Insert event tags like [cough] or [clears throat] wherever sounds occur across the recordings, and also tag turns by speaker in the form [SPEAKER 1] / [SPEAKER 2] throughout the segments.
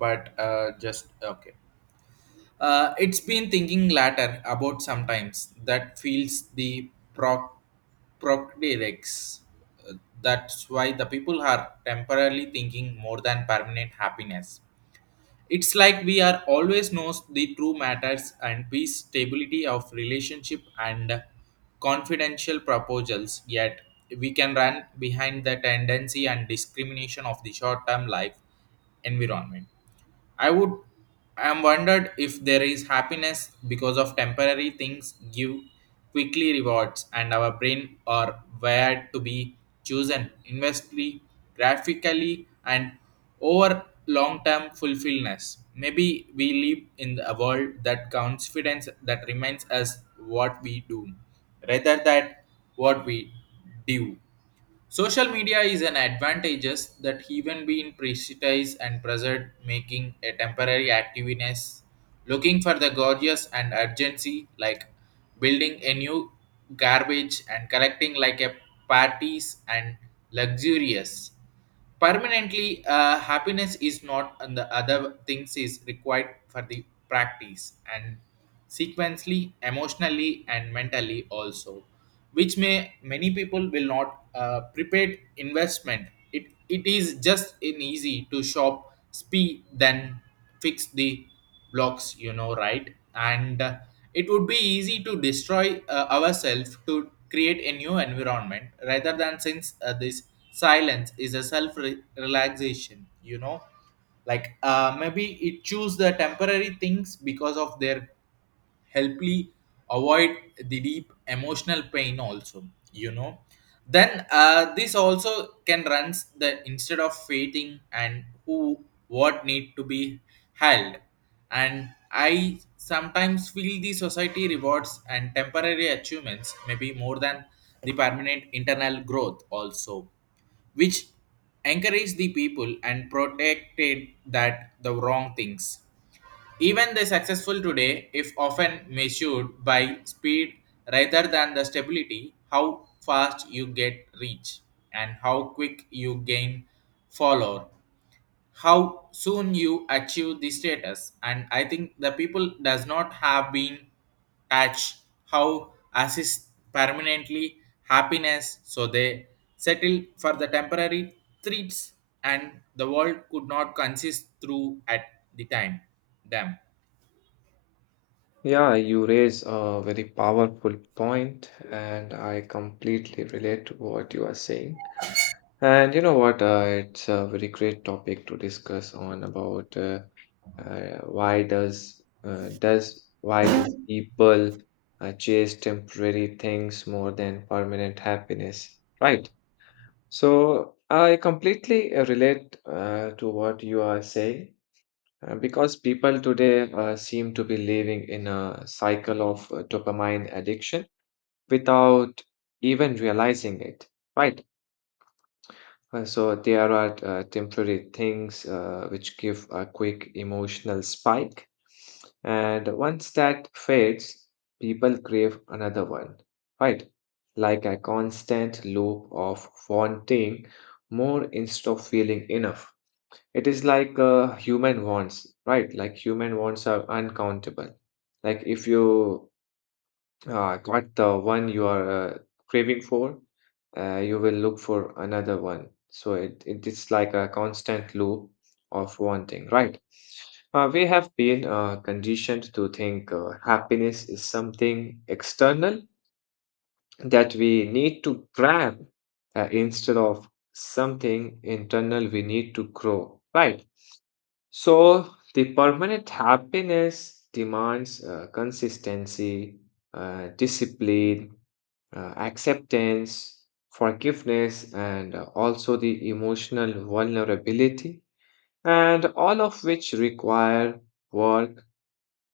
[SPEAKER 1] But just okay. It's been thinking latter about sometimes that feels the proc procreates. Uh, That's why the people are temporarily thinking more than permanent happiness. It's like we are always knows the true matters and peace, stability of relationship and confidential proposals. Yet we can run behind the tendency and discrimination of the short-term life environment. I would I'm wondered if there is happiness because of temporary things give quickly rewards and our brain are wired to be chosen investly, graphically and over long term fulfillment. Maybe we live in a world that confidence that reminds us what we do rather than what we do. Social media is an advantages that even being precise and present making a temporary activeness looking for the gorgeous and urgency like building a new garbage and collecting like a parties and luxurious. Permanently, happiness is not, and the other things is required for the practice and sequentially, emotionally, and mentally also, which may many people will not prepared investment. It is just an easy to shop, speed, than fix the blocks, you know, right and it would be easy to destroy ourselves to create a new environment rather than since this silence is a relaxation, you know, like maybe it choose the temporary things because of their helpfully avoid the deep emotional pain also, you know, then this also can runs the instead of waiting and who what need to be held. And I sometimes feel the society rewards and temporary achievements maybe more than the permanent internal growth also, which encourage the people and protected that the wrong things. Even the successful today, if often measured by speed rather than the stability, how fast you get reach and how quick you gain follower, how soon you achieve the status. And I think the people does not have been touch how assist permanently happiness so they settle for the temporary treats and the world could not consist through at the time them.
[SPEAKER 2] Yeah, you raise a very powerful point, and I completely relate to what you are saying. And you know what? It's a very great topic to discuss on about why does why do people chase temporary things more than permanent happiness, right? So I completely relate to what you are saying. Because people today seem to be living in a cycle of dopamine addiction without even realizing it, right? So there are temporary things which give a quick emotional spike. And once that fades, people crave another one, right? Like a constant loop of wanting more instead of feeling enough. It is like human wants, right? Like human wants are uncountable. Like if you got the one you are craving for, you will look for another one. So it is like a constant loop of wanting, right? We have been conditioned to think happiness is something external that we need to grab instead of something internal we need to grow, right? So, the permanent happiness demands consistency, discipline, acceptance, forgiveness, and also the emotional vulnerability, and all of which require work,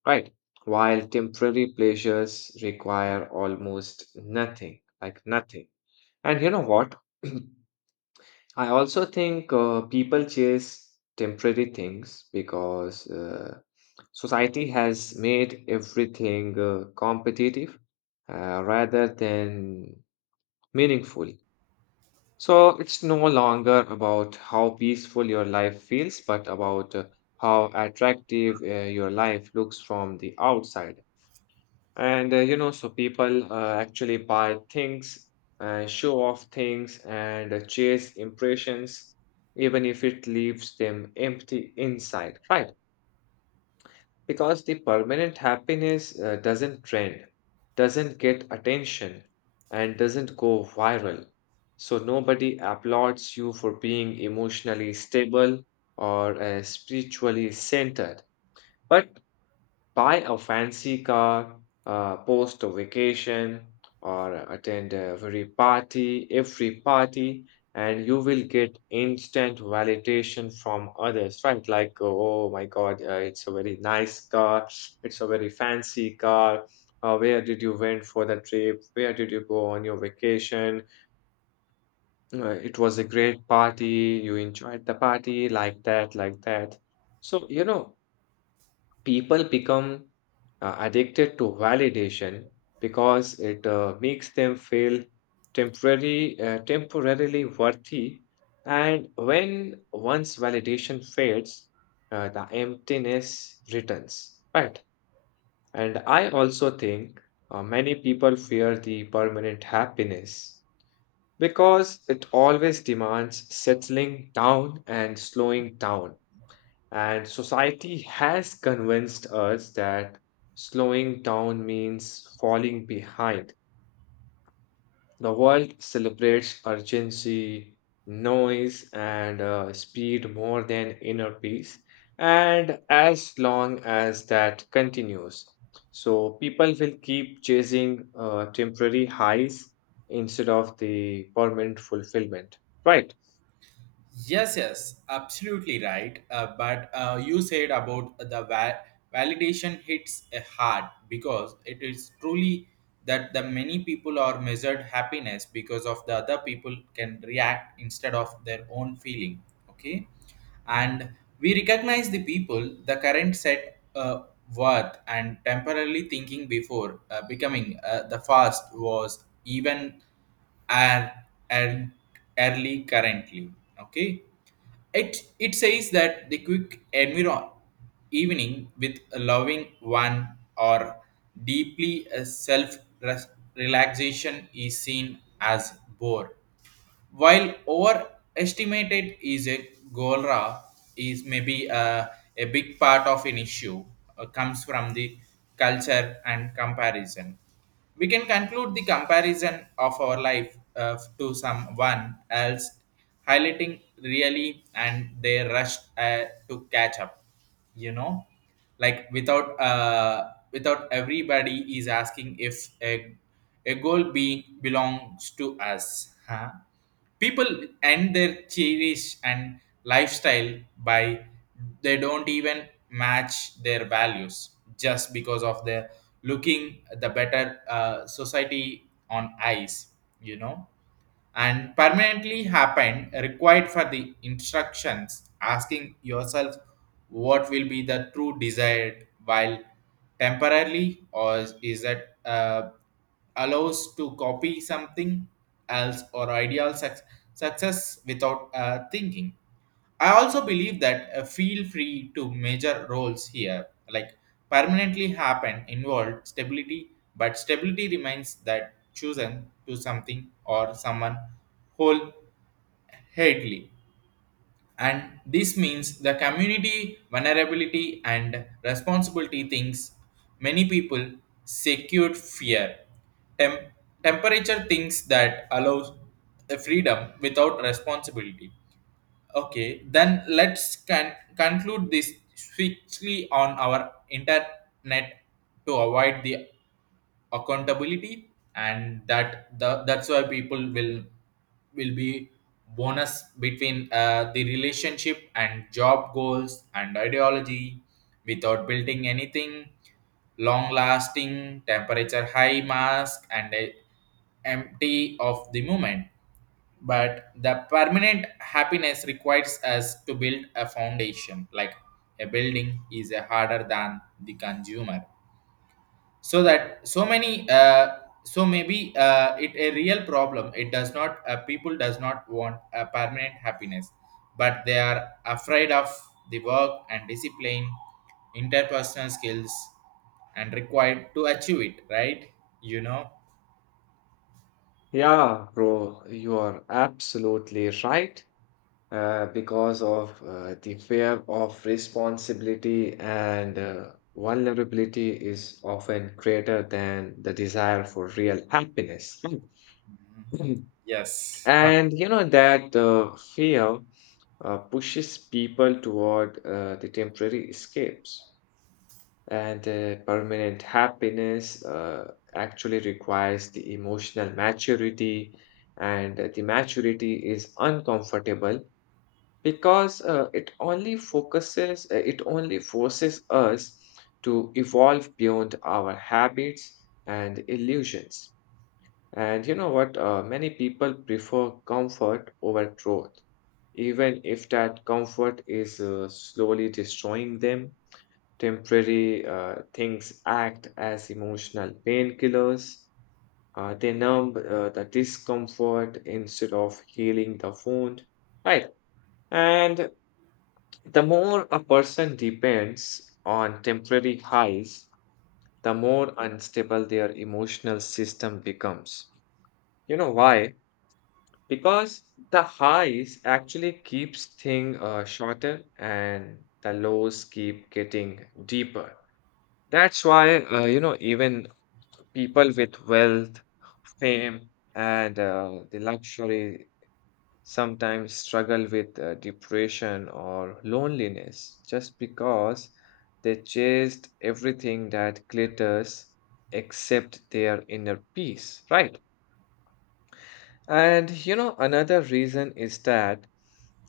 [SPEAKER 2] right? While temporary pleasures require almost nothing, like nothing. And you know what? [clears throat] I also think people chase temporary things because society has made everything competitive rather than meaningful. So it's no longer about how peaceful your life feels, but about how attractive your life looks from the outside. And you know, so people actually buy things, show off things, and chase impressions, even if it leaves them empty inside, right? Because the permanent happiness doesn't trend, doesn't get attention, and doesn't go viral. So nobody applauds you for being emotionally stable or spiritually centered. But buy a fancy car, post a vacation, or attend every party, and you will get instant validation from others, right? Like, oh my God, it's a very nice car, it's a very fancy car. Where did you went for the trip? Where did you go on your vacation? It was a great party. You enjoyed the party, like that, like that. So, you know, people become addicted to validation because it makes them feel temporarily worthy. And when once validation fades, the emptiness returns. Right. And I also think many people fear the permanent happiness because it always demands settling down and slowing down. And society has convinced us that slowing down means falling behind. The world celebrates urgency, noise, and speed more than inner peace. And as long as that continues, so people will keep chasing temporary highs instead of the permanent fulfillment. Right.
[SPEAKER 1] Yes, yes, absolutely right. But you said about the validation hits hard because it is truly that the many people are measured happiness because of the other people can react instead of their own feeling. Okay, and we recognize the people the current set worth and temporarily thinking before becoming the fast was even and and early currently. Okay, it says that the quick environ evening with a loving one or deeply a self relaxation is seen as bore while overestimated is a golra is maybe a big part of an issue comes from the culture and comparison. We can conclude the comparison of our life to someone else, highlighting really and they rush to catch up. You know, like without everybody is asking if a goal being belongs to us. Huh? People end their cherish and lifestyle by they don't even match their values just because of their looking the better society on eyes, you know, and permanently happened required for the instructions asking yourself what will be the true desired while temporarily or is that allows to copy something else or ideal success without thinking. I also believe that feel free to major roles here, like permanently happen involved stability, but stability remains that chosen to something or someone wholeheartedly. And this means the community vulnerability and responsibility things many people secured fear. Tem- Temperature things that allows a freedom without responsibility. Okay, then let's conclude this strictly on our internet to avoid the accountability, and that the that's why people will be bonus between the relationship and job goals and ideology without building anything long lasting temperature high mask and a empty of the moment. But the permanent happiness requires us to build a foundation like a building is harder than the consumer, so that so maybe it a real problem it does not people does not want a permanent happiness, but they are afraid of the work and discipline, interpersonal skills and required to achieve it, right? You know.
[SPEAKER 2] Yeah, bro, you are absolutely right. Because of the fear of responsibility and vulnerability is often greater than the desire for real happiness.
[SPEAKER 1] Mhm.
[SPEAKER 2] Mm. [clears throat]
[SPEAKER 1] Yes. [laughs]
[SPEAKER 2] And you know that fear pushes people toward the temporary escapes. And permanent happiness actually requires the emotional maturity, and the maturity is uncomfortable because it only forces us to evolve beyond our habits and illusions. And you know what? Many people prefer comfort over growth, even if that comfort is slowly destroying them. Temporary things act as emotional painkillers. They numb the discomfort instead of healing the wound, right? And the more a person depends on temporary highs, the more unstable their emotional system becomes. You know why? Because the highs actually keeps things shorter and the lows keep getting deeper. That's why, you know, even people with wealth, fame, and the luxury sometimes struggle with depression or loneliness, just because they chased everything that glitters except their inner peace, right? And you know, another reason is that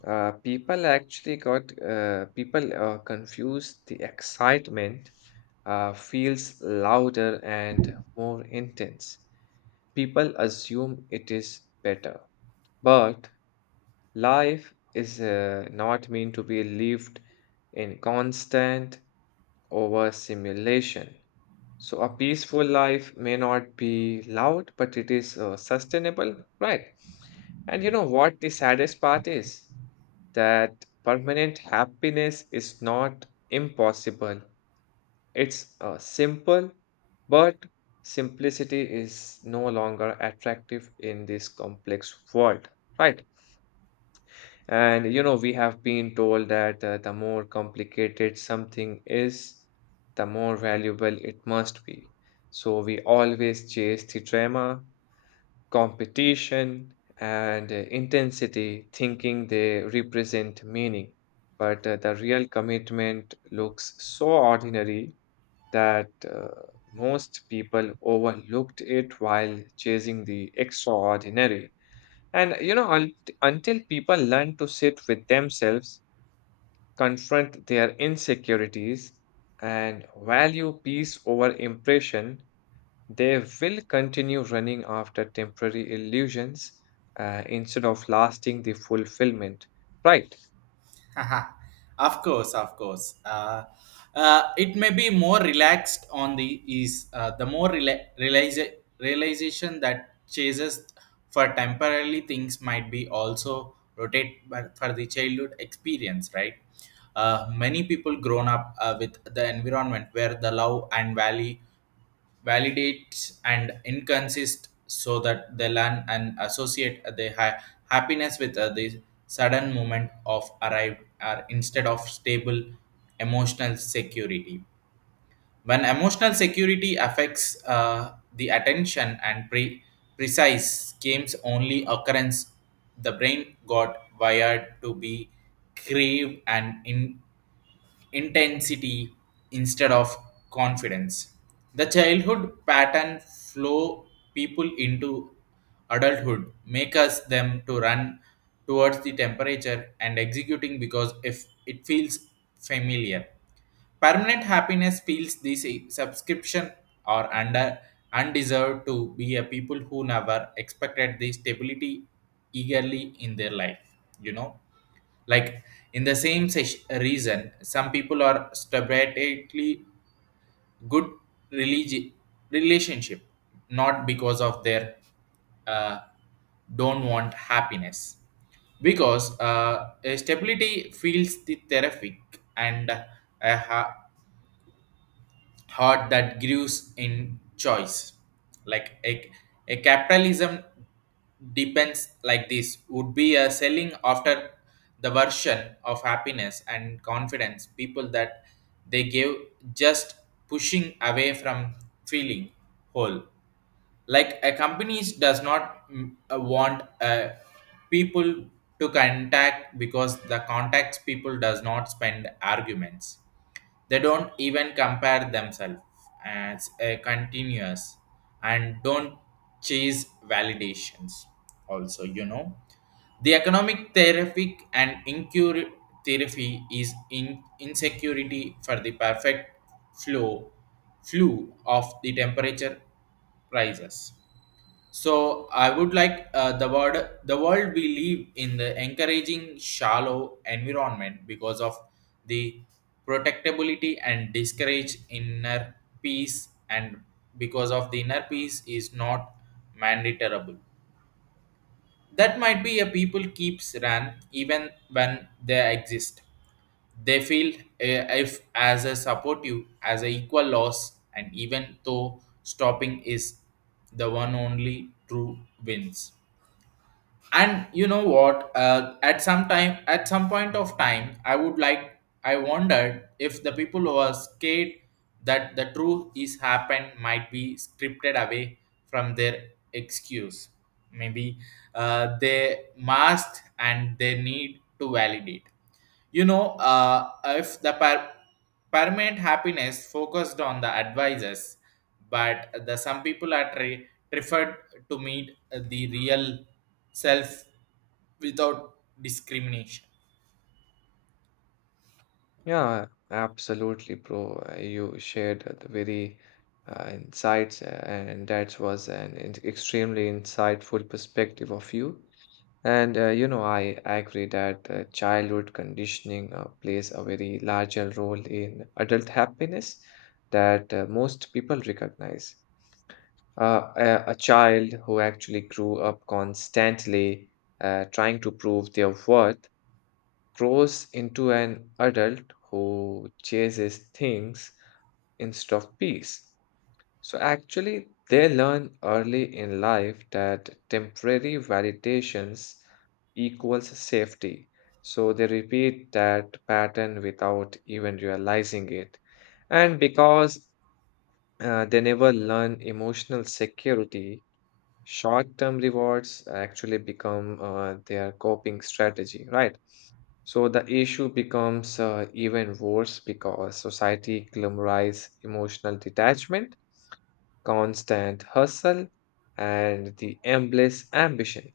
[SPEAKER 2] people actually got people confused the excitement feels louder and more intense. People assume it is better, but life is not meant to be lived in constant overstimulation. So, a peaceful life may not be loud, but it is sustainable, right? And you know what the saddest part is? That permanent happiness is not impossible. It's simple, but simplicity is no longer attractive in this complex world, right? And you know, we have been told that the more complicated something is, the more valuable it must be. So we always chase the drama, competition, and intensity, thinking they represent meaning. But the real commitment looks so ordinary that most people overlooked it while chasing the extraordinary. And you know, until people learn to sit with themselves, confront their insecurities, and value peace over impression, they will continue running after temporary illusions instead of lasting the fulfillment. Right.
[SPEAKER 1] [laughs] Haha. Of course, of course. It may be more relaxed on the is the more realization that chases for temporarily things might be also rotate but for the childhood experience, right? Many people grown up with the environment where the love and valley validates and inconsist so that they learn and associate their happiness with the sudden moment of arrived are instead of stable emotional security when emotional security affects the attention and precise games only occurrence the brain got wired to be crave and in intensity instead of confidence. The childhood pattern flow people into adulthood, make us them to run towards the temperature and executing because if it feels familiar. Permanent happiness feels this subscription or under undeserved to be a people who never expected the stability eagerly in their life, you know. Like in the same reason, some people are stubbornly good religi- relationship, not because of their uh, don't want happiness, because a stability feels the therapeutic and uh, heart that grows in choice. Like a capitalism depends like this would be a selling after the version of happiness and confidence people that they give just pushing away from feeling whole, like a companies does not want people to contact because the contacts people does not spend arguments, they don't even compare themselves as a continuous and don't chase validations. Also, you know, the economic therapy and incur therapy is in insecurity for the perfect flow, flow of the temperature prices. So I would like the world we live in the encouraging shallow environment because of the protectability and discourage inner peace and because of the inner peace is not mandatorable. That might be a people keeps ran even when they exist. They feel if as a supportive as a equal loss and even though stopping is the one only true wins. And you know what at some time at some point of time I would like I wondered if the people who are scared that the truth is happened might be scripted away from their excuse. Maybe they must and they need to validate, you know. If the permanent happiness focused on the advisors, but the some people are preferred to meet the real self without discrimination.
[SPEAKER 2] Yeah, absolutely, bro. You shared the very insights, and that was an extremely insightful perspective of you. And you know, I agree that childhood conditioning plays a very larger role in adult happiness that most people recognize. A child who actually grew up constantly trying to prove their worth grows into an adult who chases things instead of peace. So actually, they learn early in life that temporary validations equals safety. So they repeat that pattern without even realizing it. And because they never learn emotional security, short term rewards actually become their coping strategy, right? So the issue becomes even worse because society glamorizes emotional detachment, constant hustle, and the endless ambition.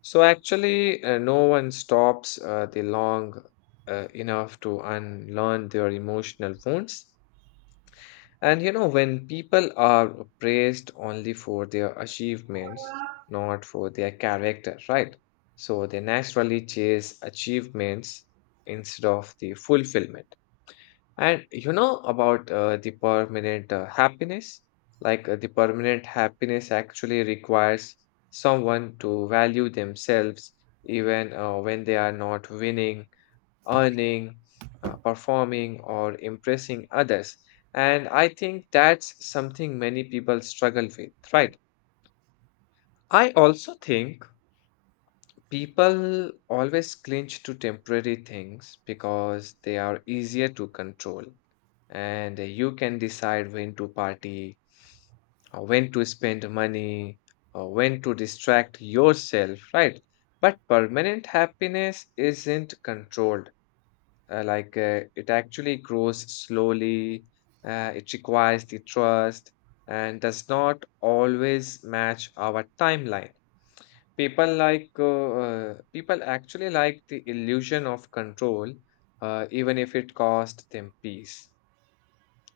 [SPEAKER 2] So actually, no one stops the long enough to unlearn their emotional wounds. And you know, when people are praised only for their achievements, not for their character, right? So they naturally chase achievements instead of the fulfillment. And you know about the permanent happiness? Like the permanent happiness actually requires someone to value themselves even when they are not winning, earning, performing, or impressing others. And I think that's something many people struggle with, right? I also think people always clinch to temporary things because they are easier to control, and you can decide when to party, when to spend money, or when to distract yourself, right? But permanent happiness isn't controlled. Like it actually grows slowly, it requires the trust, and does not always match our timeline. People actually like the illusion of control even if it cost them peace.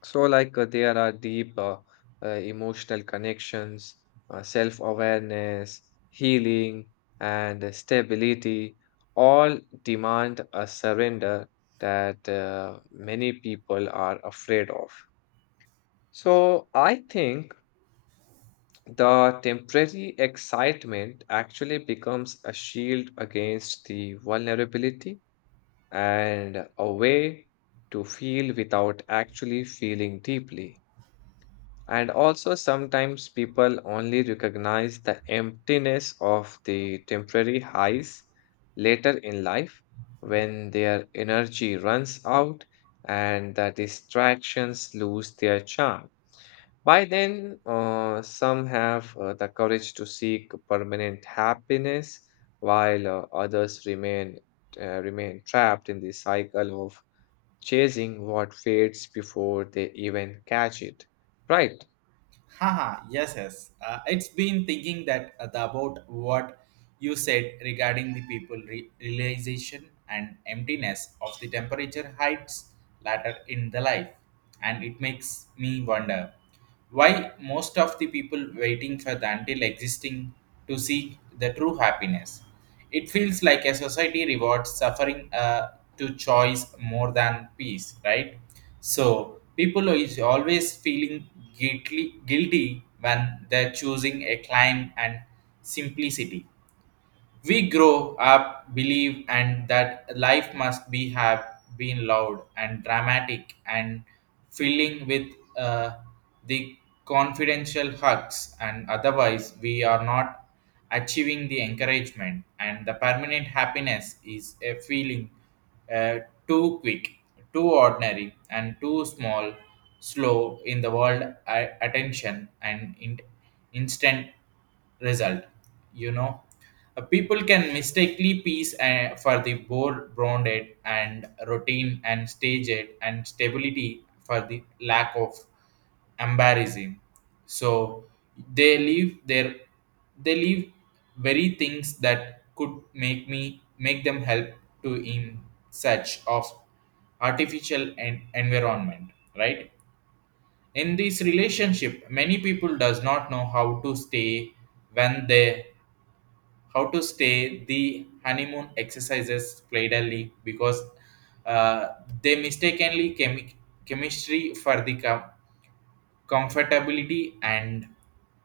[SPEAKER 2] There are deep emotional connections, self-awareness, healing, and stability, all demand a surrender that many people are afraid of. So I think the temporary excitement actually becomes a shield against the vulnerability, and a way to feel without actually feeling deeply. And also, sometimes people only recognize the emptiness of the temporary highs later in life when their energy runs out and the distractions lose their charm. By then, some have the courage to seek permanent happiness, while others remain remain trapped in the cycle of chasing what fades before they even catch it. Right?
[SPEAKER 1] Haha, yes, yes. It's been thinking that about what you said regarding the people realization and emptiness of the temperature heights later in the life, and it makes me wonder why most of the people waiting for the until existing to seek the true happiness. It feels like a society rewards suffering to choice more than peace, right? So people is always feeling guilty when they're choosing a climb and simplicity. We grow up believe and that life must be have been loud and dramatic and filling with uh, the confidential hugs and otherwise we are not achieving the encouragement and the permanent happiness is a feeling uh, too quick too ordinary and too small slow in the world attention and instant result, you know. People can mistakenly peace for the more grounded and routine and staged and stability for the lack of embarrassing, so they leave their they leave very things that could make me make them help to in search of artificial environment, right? In this relationship many people does not know how to stay when they how to stay the honeymoon exercises playedly because uh, they mistakenly chemistry for the comfortability and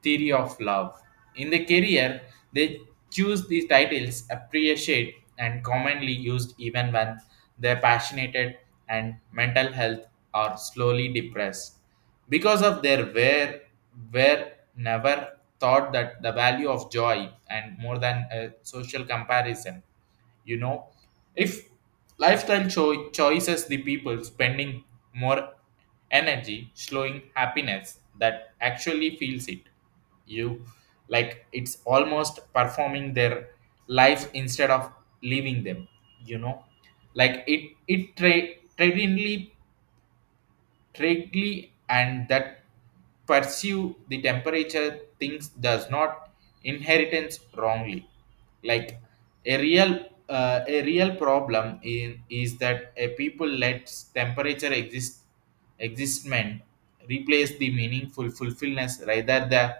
[SPEAKER 1] theory of love. In the career, they choose these titles appreciated and commonly used even when they're passionate and mental health are slowly depressed. Because of their wear, were never thought that the value of joy and more than a social comparison, you know. If lifestyle choices the people spending more energy slowing happiness that actually feels it, you, like it's almost performing their life instead of leaving them, you know. Like traditionally strictly, and that pursue the temperature things does not inheritance wrongly, like a real problem in is that a people lets temperature exist existment replace the meaningful fulfillment rather than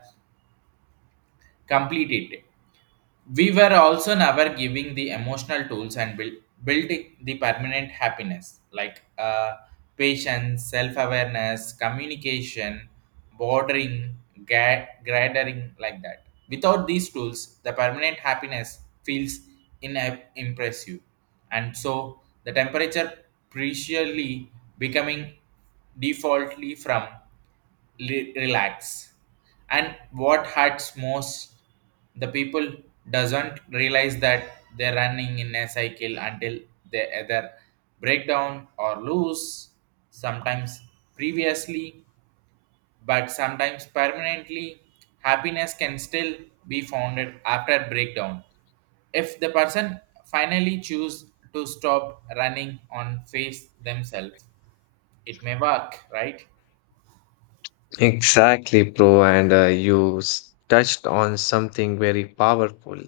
[SPEAKER 1] complete it. We were also never giving the emotional tools and built the permanent happiness like patience, self awareness, communication, bordering, gathering, like that. Without these tools, the permanent happiness feels inimpressive. And so the temperature preciously becoming defaultly from relax, and what hurts most, the people doesn't realize that they're running in a cycle until they either break down or lose, sometimes previously but sometimes permanently. Happiness can still be founded after breakdown if the person finally choose to stop running on face themselves. It may work, right?
[SPEAKER 2] Exactly, bro. And you touched on something very powerful,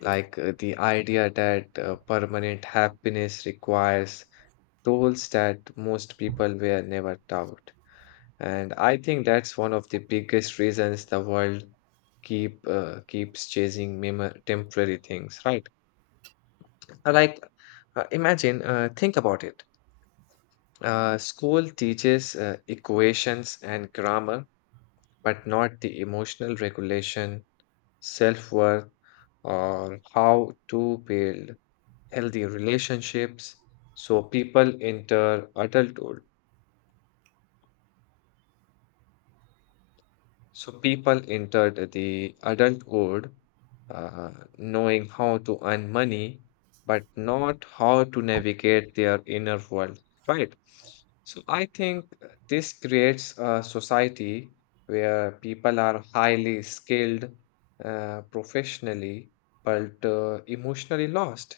[SPEAKER 2] like the idea that permanent happiness requires tools that most people were never taught. And I think that's one of the biggest reasons the world keeps chasing temporary things, right? Uh, Like imagine, think about it. School teaches equations and grammar, but not the emotional regulation, self-worth, or how to build healthy relationships. So people enter adulthood So people entered the adult world, uh, knowing how to earn money, but not how to navigate their inner world, right? So I think this creates a society where people are highly skilled professionally, but emotionally lost.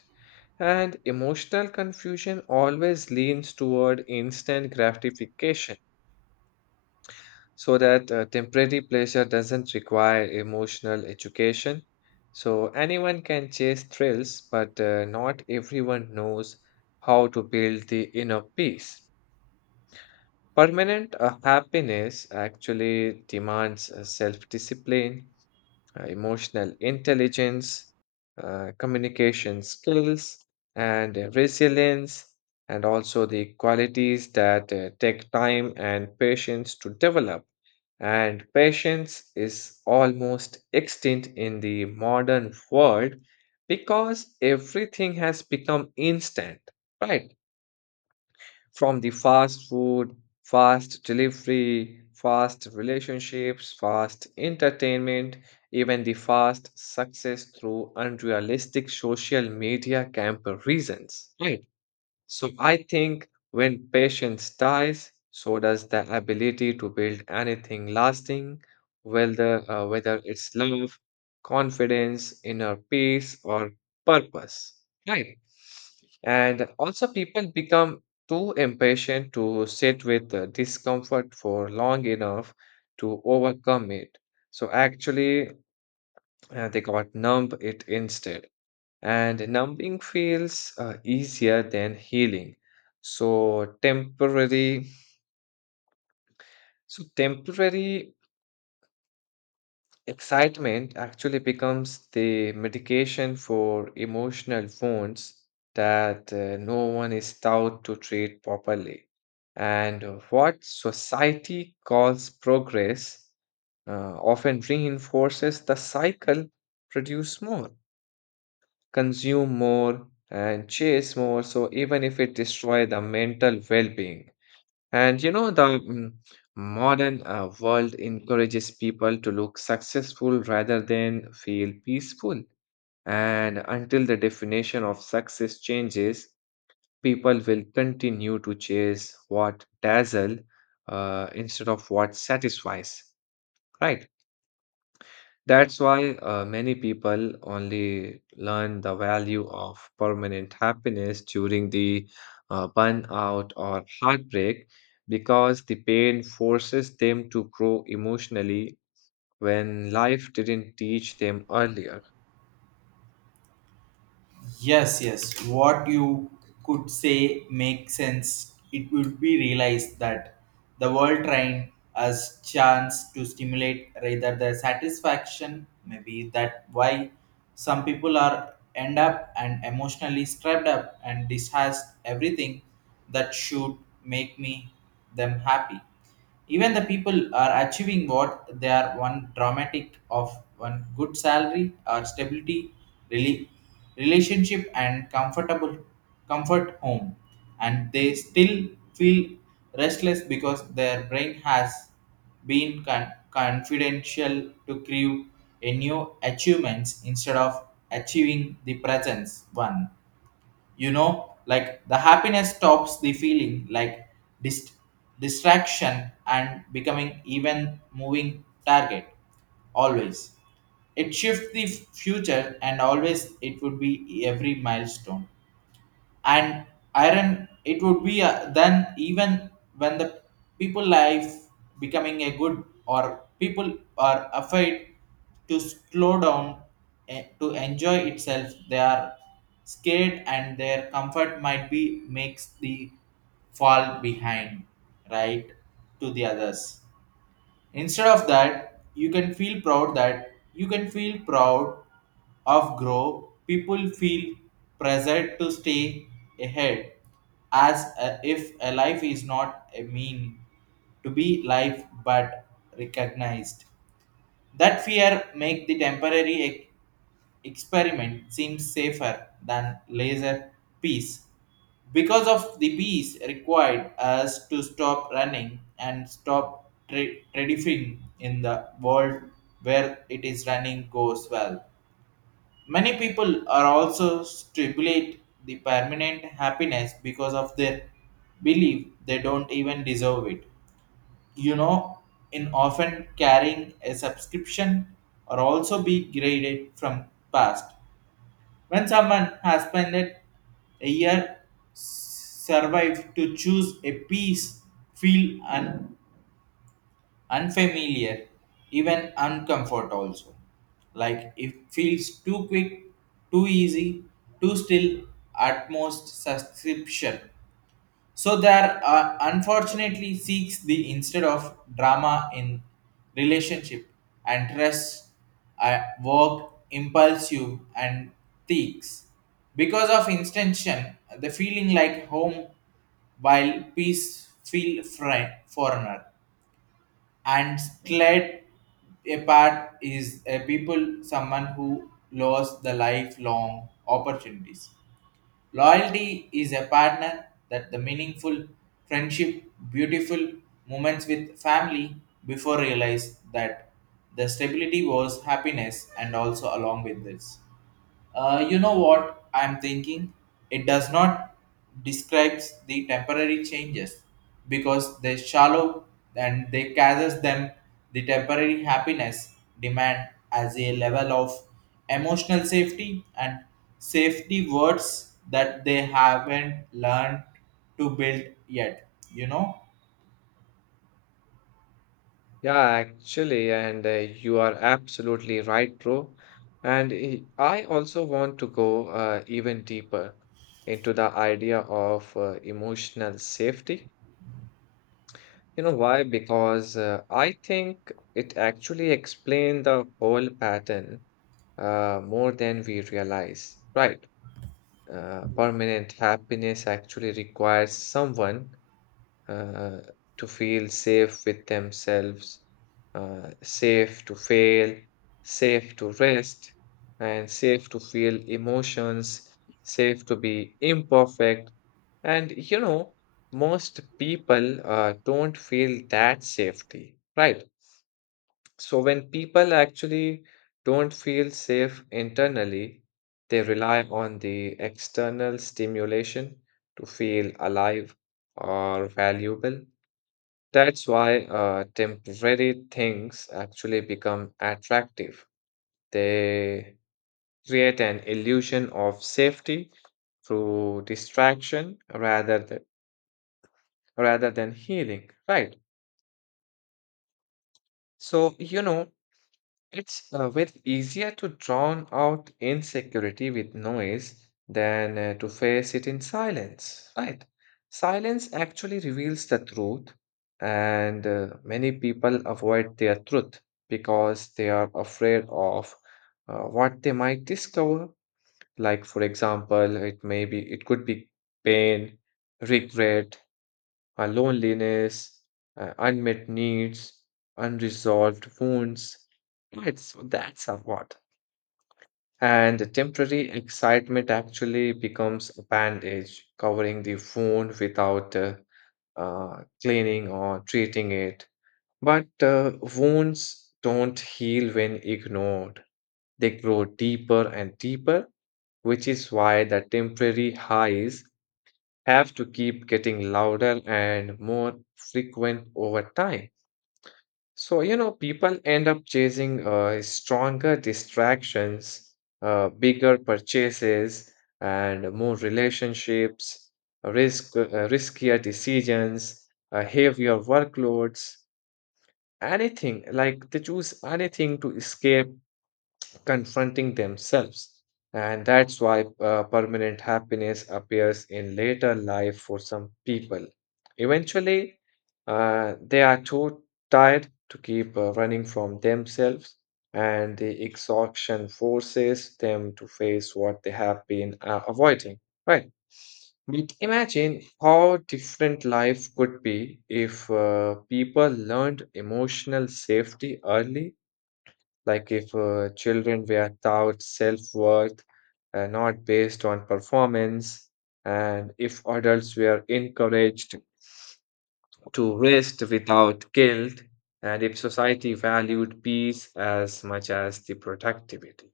[SPEAKER 2] And emotional confusion always leans toward instant gratification, so that temporary pleasure doesn't require emotional education. So anyone can chase thrills, but not everyone knows how to build the inner peace. Permanent happiness actually demands self discipline, emotional intelligence, communication skills, and resilience, and also the qualities that take time and patience to develop. And patience is almost extinct in the modern world because everything has become instant, right? From the fast food, fast delivery, fast relationships, fast entertainment, even the fast success through unrealistic social media camp reasons, right? So I think when patience dies, so does the ability to build anything lasting, whether whether it's love, confidence, inner peace, or purpose. Right. And also, people become too impatient to sit with the discomfort for long enough to overcome it. So actually, they got numb it instead, and numbing feels easier than healing. So temporary excitement actually becomes the medication for emotional wounds that no one is taught to treat properly. And what society calls progress often reinforces the cycle: produce more, consume more, and chase more, so even if it destroy the mental well-being. And you know, the modern world encourages people to look successful rather than feel peaceful. And until the definition of success changes, people will continue to chase what dazzle instead of what satisfies, right? That's why many people only learn the value of permanent happiness during the burnout or heartbreak, because the pain forces them to grow emotionally when life didn't teach them earlier.
[SPEAKER 1] Yes, yes. What you could say makes sense. It would be realized that the world trained us chance to stimulate rather the satisfaction. Maybe that why some people are end up and emotionally strapped up and distrust everything that should make me them happy. Even the people are achieving what they are one dramatic of one good salary or stability, really, relationship and comfort home, and they still feel restless because their brain has been confidential to crave a new achievements instead of achieving the presence one. You know, like the happiness stops the feeling like dist- distraction and becoming even moving target always. It shifts the future, and always it would be every milestone, and iron it would be then. Even when the people life becoming a good or people are afraid to slow down, to enjoy itself, they are scared and their comfort might be makes the fall behind, right, to the others. Instead of that, you can feel proud that you can feel proud of grow. People feel pressured to stay ahead as if a life is not a mean to be life but recognized. That fear make the temporary experiment seem safer than laser peace, because of the peace required us to stop running and stop trading in the world where it is running goes well. Many people are also stimulate the permanent happiness because of their belief they don't even deserve it. You know, in often carrying a subscription or also be graded from past. When someone has spent a year survived to choose a piece feel unfamiliar, even uncomfort also. Like it feels too quick, too easy, too still at most subscription. So there are unfortunately seeks the instead of drama in relationship and trust, at work, impulsive and thieves. Because of intention, the feeling like home while peace feel foreigner and sled apart is a people someone who lost the lifelong opportunities. Loyalty is a partner that the meaningful friendship, beautiful moments with family before realize that the stability was happiness and also along with this. You know what I'm thinking? It does not describes the temporary changes because they shallow and they gathers them. The temporary happiness demand as a level of emotional safety and safety words that they haven't learned to build yet. You know?
[SPEAKER 2] Yeah, actually, and you are absolutely right, bro. And I also want to go even deeper into the idea of emotional safety. You know why? Because I think it actually explained the whole pattern more than we realize. Right. Permanent happiness actually requires someone uh, to feel safe with themselves, safe to fail, safe to rest, and safe to feel emotions, safe to be imperfect. And you know, most people don't feel that safety, right? So when people actually don't feel safe internally, they rely on the external stimulation to feel alive or valuable. That's why temporary things actually become attractive. They create an illusion of safety through distraction rather than healing, right? So, you know, it's way easier to drown out insecurity with noise than to face it in silence, right? Silence actually reveals the truth, and many people avoid their truth because they are afraid of what they might discover. Like, for example, it could be pain, regret, loneliness, unmet needs, unresolved wounds. It's that's a what. And the temporary excitement actually becomes a bandage covering the wound without cleaning or treating it. But wounds don't heal when ignored. They grow deeper and deeper, which is why the temporary highs have to keep getting louder and more frequent over time. So, you know, people end up chasing stronger distractions, bigger purchases, and more relationships, riskier decisions, heavier workloads, anything. Like they choose anything to escape confronting themselves. And that's why permanent happiness appears in later life for some people. Eventually, they are too tired to keep running from themselves, and the exhaustion forces them to face what they have been avoiding, right? But imagine how different life could be if people learned emotional safety early, like if children were taught self-worth, not based on performance, and if adults were encouraged to rest without guilt, and if society valued peace as much as the productivity.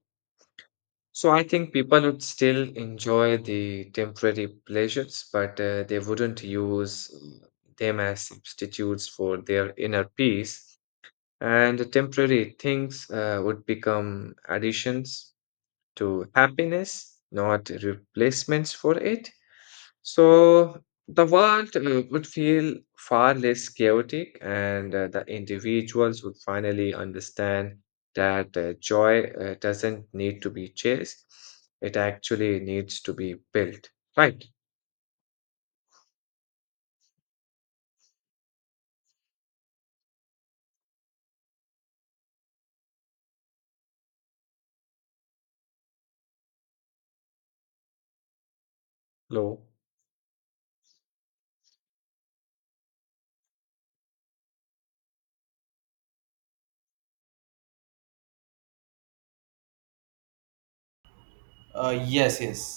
[SPEAKER 2] So I think people would still enjoy the temporary pleasures, but they wouldn't use them as substitutes for their inner peace, and the temporary things would become additions to happiness, not replacements for it. So the world would feel far less chaotic, and the individuals would finally understand that joy doesn't need to be chased, it actually needs to be built. Right, Lo.
[SPEAKER 1] Yes, yes.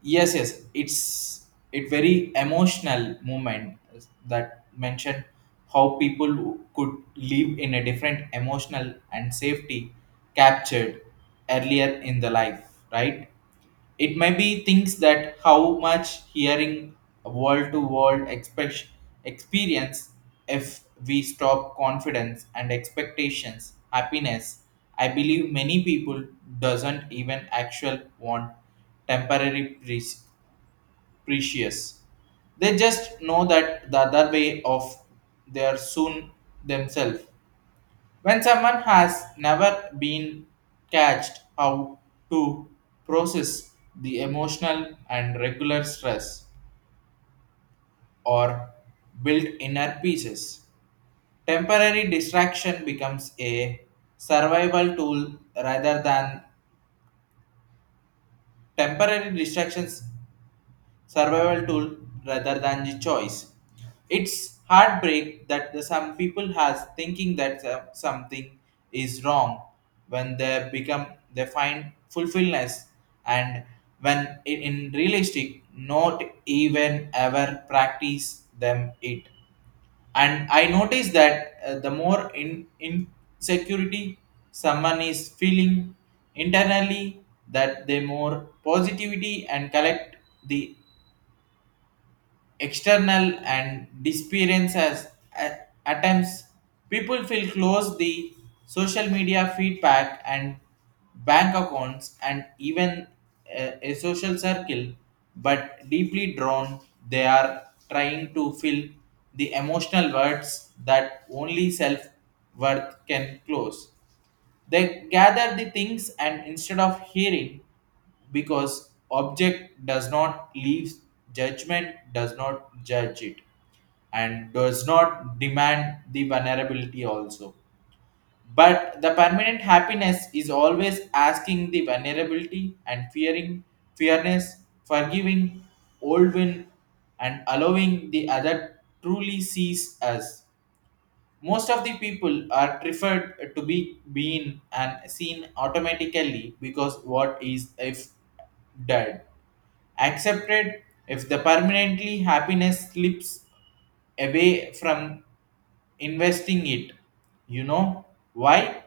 [SPEAKER 1] Yes, yes. It's, it very emotional moment that mentioned how people could live in a different emotional and safety captured earlier in the life, right? It may be things that how much hearing world to world experience. If we stop confidence and expectations happiness, I believe many people doesn't even actual want temporary peace precious. They just know that the other way of their soon themselves. When someone has never been catched how to process the emotional and regular stress or build inner pieces, temporary distraction becomes a survival tool rather than temporary distractions survival tool rather than the choice. It's heartbreak that the, some people has thinking that something is wrong when they become they find fulfillment and when in realistic not even ever practice them it. And I notice that the more in insecurity someone is feeling internally, that they more positivity and collect the external and experience as at times. People feel close the social media feedback and bank accounts and even a social circle, but deeply drawn they are trying to fill the emotional words that only self worth can close. They gather the things and instead of hearing, because object does not leave judgment, does not judge it, and does not demand the vulnerability also. But the permanent happiness is always asking the vulnerability and fearing fairness, forgiving old win, and allowing the other truly sees us. Most of the people are preferred to be being and seen automatically because what is if dead accepted, if the permanently happiness slips away from investing it. You know why?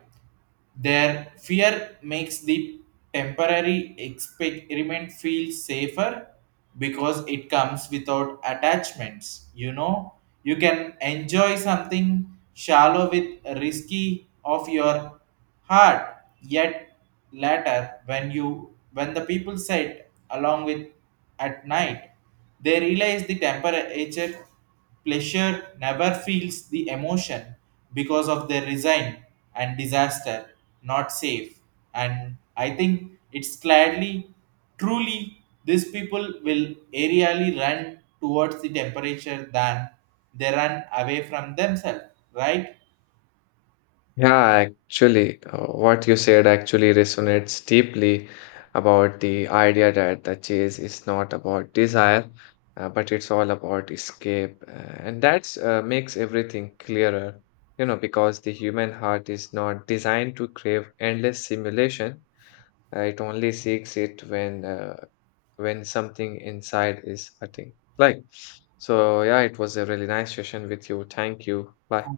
[SPEAKER 1] Their fear makes the temporary experiment feel safer because it comes without attachments. You know, you can enjoy something shallow with risky of your heart. Yet later, when you when the people sit along with at night, they realize the temperature pleasure never feels the emotion because of their resign and disaster, not safe. And I think it's clearly, truly, these people will aerially run towards the temperature than they run away from themselves, right?
[SPEAKER 2] Yeah, actually, what you said actually resonates deeply about the idea that the chase is not about desire, but it's all about escape. And that's makes everything clearer, you know, because the human heart is not designed to crave endless simulation. It only seeks it when something inside is hurting. Like, so yeah, it was a really nice session with you. Thank you. Bye.